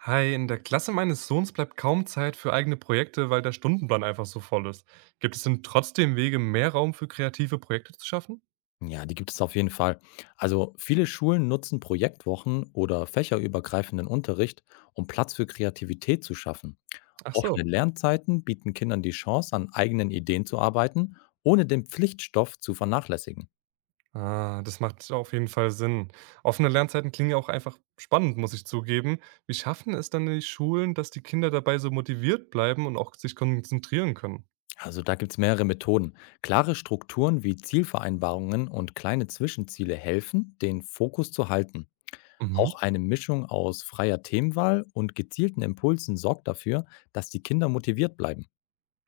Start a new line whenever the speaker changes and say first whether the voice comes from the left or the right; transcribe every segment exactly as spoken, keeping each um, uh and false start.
right: Hi, in der Klasse meines Sohns bleibt kaum Zeit für eigene Projekte, weil der Stundenplan einfach so voll ist. Gibt es denn trotzdem Wege, mehr Raum für kreative Projekte zu schaffen?
left: Ja, die gibt es auf jeden Fall. Also viele Schulen nutzen Projektwochen oder fächerübergreifenden Unterricht, um Platz für Kreativität zu schaffen.
right: Ach
left: Offene
right: so.
left: Lernzeiten bieten Kindern die Chance, an eigenen Ideen zu arbeiten, ohne den Pflichtstoff zu vernachlässigen.
right: Ah, das macht auf jeden Fall Sinn. Offene Lernzeiten klingen ja auch einfach spannend, muss ich zugeben. Wie schaffen es dann die Schulen, dass die Kinder dabei so motiviert bleiben und auch sich konzentrieren können?
left: Also da gibt es mehrere Methoden. Klare Strukturen wie Zielvereinbarungen und kleine Zwischenziele helfen, den Fokus zu halten.
right: Mhm.
left: Auch eine Mischung aus freier Themenwahl und gezielten Impulsen sorgt dafür, dass die Kinder motiviert bleiben.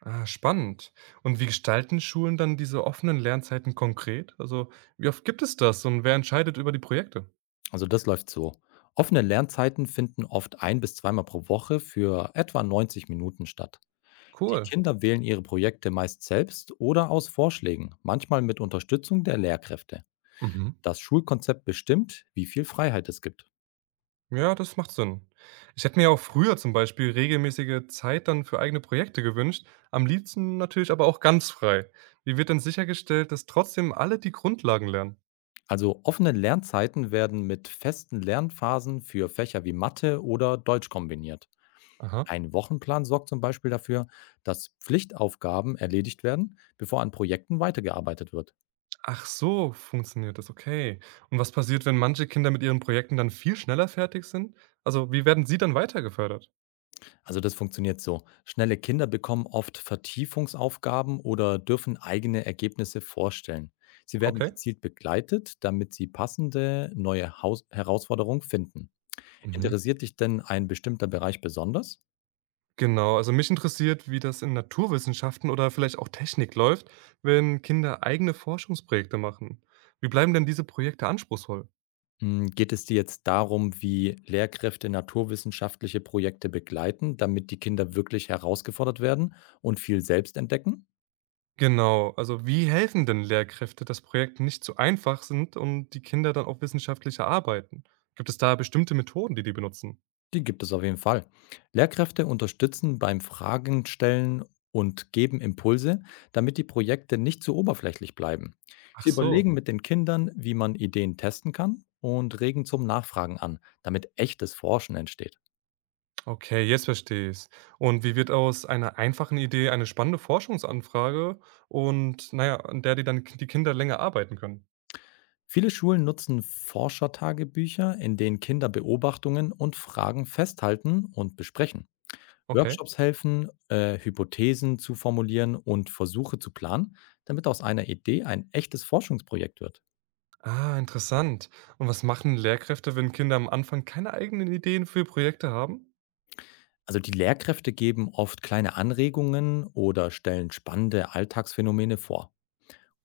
right: Ah, spannend. Und wie gestalten Schulen dann diese offenen Lernzeiten konkret? Also, wie oft gibt es das und wer entscheidet über die Projekte?
left: Also das läuft so. Offene Lernzeiten finden oft ein bis zweimal pro Woche für etwa neunzig Minuten statt. Die
right: Cool.
left: Kinder wählen ihre Projekte meist selbst oder aus Vorschlägen, manchmal mit Unterstützung der Lehrkräfte.
right: Mhm.
left: Das Schulkonzept bestimmt, wie viel Freiheit es gibt.
right: Ja, das macht Sinn. Ich hätte mir auch früher zum Beispiel regelmäßige Zeit dann für eigene Projekte gewünscht, am liebsten natürlich aber auch ganz frei. Wie wird denn sichergestellt, dass trotzdem alle die Grundlagen lernen?
left: Also offene Lernzeiten werden mit festen Lernphasen für Fächer wie Mathe oder Deutsch kombiniert.
right: Aha.
left: Ein Wochenplan sorgt zum Beispiel dafür, dass Pflichtaufgaben erledigt werden, bevor an Projekten weitergearbeitet wird.
right: Ach so, funktioniert das, okay. Und was passiert, wenn manche Kinder mit ihren Projekten dann viel schneller fertig sind? Also, wie werden sie dann weiter gefördert?
left: Also das funktioniert so. Schnelle Kinder bekommen oft Vertiefungsaufgaben oder dürfen eigene Ergebnisse vorstellen. Sie werden
right: Okay.
left: gezielt begleitet, damit sie passende neue Haus Herausforderungen finden.
right: Mhm.
left: Interessiert dich denn ein bestimmter Bereich besonders?
right: Genau, also mich interessiert, wie das in Naturwissenschaften oder vielleicht auch Technik läuft, wenn Kinder eigene Forschungsprojekte machen. Wie bleiben denn diese Projekte anspruchsvoll?
left: Hm, geht es dir jetzt darum, wie Lehrkräfte naturwissenschaftliche Projekte begleiten, damit die Kinder wirklich herausgefordert werden und viel selbst entdecken?
right: Genau, also wie helfen denn Lehrkräfte, dass Projekte nicht zu einfach sind und die Kinder dann auch wissenschaftlicher arbeiten? Gibt es da bestimmte Methoden, die die benutzen?
left: Die gibt es auf jeden Fall. Lehrkräfte unterstützen beim Fragen stellen und geben Impulse, damit die Projekte nicht zu oberflächlich bleiben.
right: Ach
left: Sie
right: so,
left: überlegen mit den Kindern, wie man Ideen testen kann, und regen zum Nachfragen an, damit echtes Forschen entsteht.
right: okay, jetzt verstehe ich's. Und wie wird aus einer einfachen Idee eine spannende Forschungsanfrage und, naja, an der die dann die Kinder länger arbeiten können?
left: Viele Schulen nutzen Forschertagebücher, in denen Kinder Beobachtungen und Fragen festhalten und besprechen.
right: Okay.
left: Workshops helfen, äh, Hypothesen zu formulieren und Versuche zu planen, damit aus einer Idee ein echtes Forschungsprojekt wird.
right: Ah, interessant. Und was machen Lehrkräfte, wenn Kinder am Anfang keine eigenen Ideen für Projekte haben?
left: Also die Lehrkräfte geben oft kleine Anregungen oder stellen spannende Alltagsphänomene vor.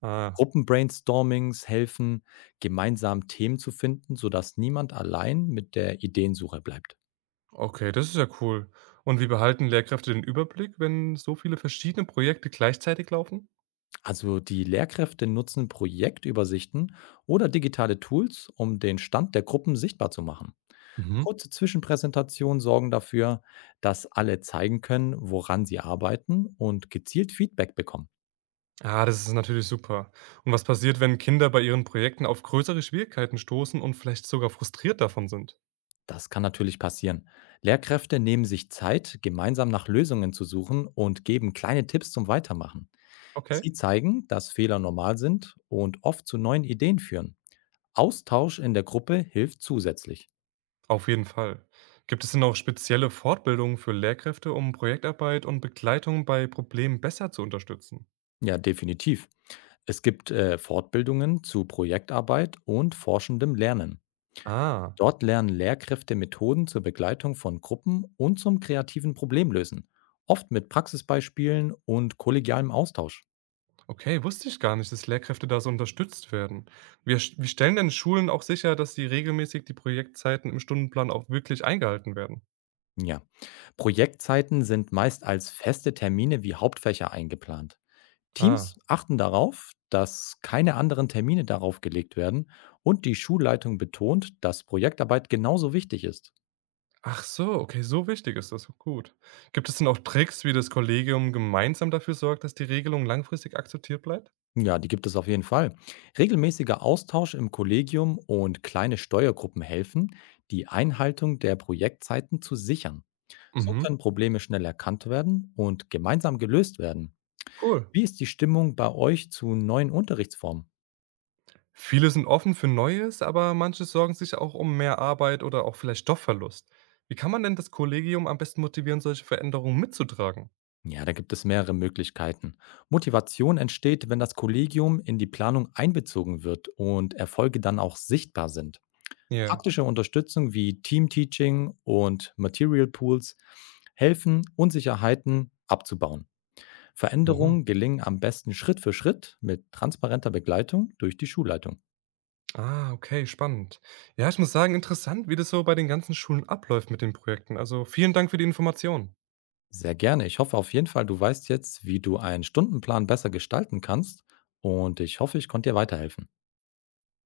right: Ah,
left: Gruppenbrainstormings helfen, gemeinsam Themen zu finden, sodass niemand allein mit der Ideensuche bleibt.
right: okay, das ist ja cool. Und wie behalten Lehrkräfte den Überblick, wenn so viele verschiedene Projekte gleichzeitig laufen?
left: Also die Lehrkräfte nutzen Projektübersichten oder digitale Tools, um den Stand der Gruppen sichtbar zu machen.
right: Mhm.
left: Kurze Zwischenpräsentationen sorgen dafür, dass alle zeigen können, woran sie arbeiten und gezielt Feedback bekommen.
right: Ah, das ist natürlich super. Und was passiert, wenn Kinder bei ihren Projekten auf größere Schwierigkeiten stoßen und vielleicht sogar frustriert davon sind?
left: Das kann natürlich passieren. Lehrkräfte nehmen sich Zeit, gemeinsam nach Lösungen zu suchen, und geben kleine Tipps zum Weitermachen.
right: Okay,
left: Sie zeigen, dass Fehler normal sind und oft zu neuen Ideen führen. Austausch in der Gruppe hilft zusätzlich.
right: auf jeden Fall. Gibt es denn auch spezielle Fortbildungen für Lehrkräfte, um Projektarbeit und Begleitung bei Problemen besser zu unterstützen?
left: Ja, definitiv. Es gibt äh, Fortbildungen zu Projektarbeit und forschendem Lernen.
right: Ah.
left: Dort lernen Lehrkräfte Methoden zur Begleitung von Gruppen und zum kreativen Problemlösen, oft mit Praxisbeispielen und kollegialem Austausch.
right: Okay, wusste ich gar nicht, dass Lehrkräfte da so unterstützt werden. Wir, st- wie stellen denn Schulen auch sicher, dass sie regelmäßig die Projektzeiten im Stundenplan auch wirklich eingehalten werden?
left: Ja. Projektzeiten sind meist als feste Termine wie Hauptfächer eingeplant.
right: Ah.
left: Teams achten darauf, dass keine anderen Termine darauf gelegt werden, und die Schulleitung betont, dass Projektarbeit genauso wichtig ist.
right: Ach so, okay, so wichtig ist das. Gut. Gibt es denn auch Tricks, wie das Kollegium gemeinsam dafür sorgt, dass die Regelung langfristig akzeptiert bleibt?
left: Ja, die gibt es auf jeden Fall. Regelmäßiger Austausch im Kollegium und kleine Steuergruppen helfen, die Einhaltung der Projektzeiten zu sichern. So
right: Mhm.
left: können Probleme schnell erkannt werden und gemeinsam gelöst werden.
right: Cool.
left: Wie ist die Stimmung bei euch zu neuen Unterrichtsformen?
right: Viele sind offen für Neues, aber manche sorgen sich auch um mehr Arbeit oder auch vielleicht Stoffverlust. Wie kann man denn das Kollegium am besten motivieren, solche Veränderungen mitzutragen?
left: Ja, da gibt es mehrere Möglichkeiten. Motivation entsteht, wenn das Kollegium in die Planung einbezogen wird und Erfolge dann auch sichtbar sind.
right: Ja.
left: Praktische Unterstützung wie Teamteaching und Material Pools helfen, Unsicherheiten abzubauen.
right: Mhm.
left: Veränderungen gelingen am besten Schritt für Schritt mit transparenter Begleitung durch die Schulleitung.
right: Ah, okay, spannend. Ja, ich muss sagen, interessant, wie das so bei den ganzen Schulen abläuft mit den Projekten. Also vielen Dank für die Information.
left: Sehr gerne. Ich hoffe auf jeden Fall, du weißt jetzt, wie du einen Stundenplan besser gestalten kannst, und ich hoffe, ich konnte dir weiterhelfen.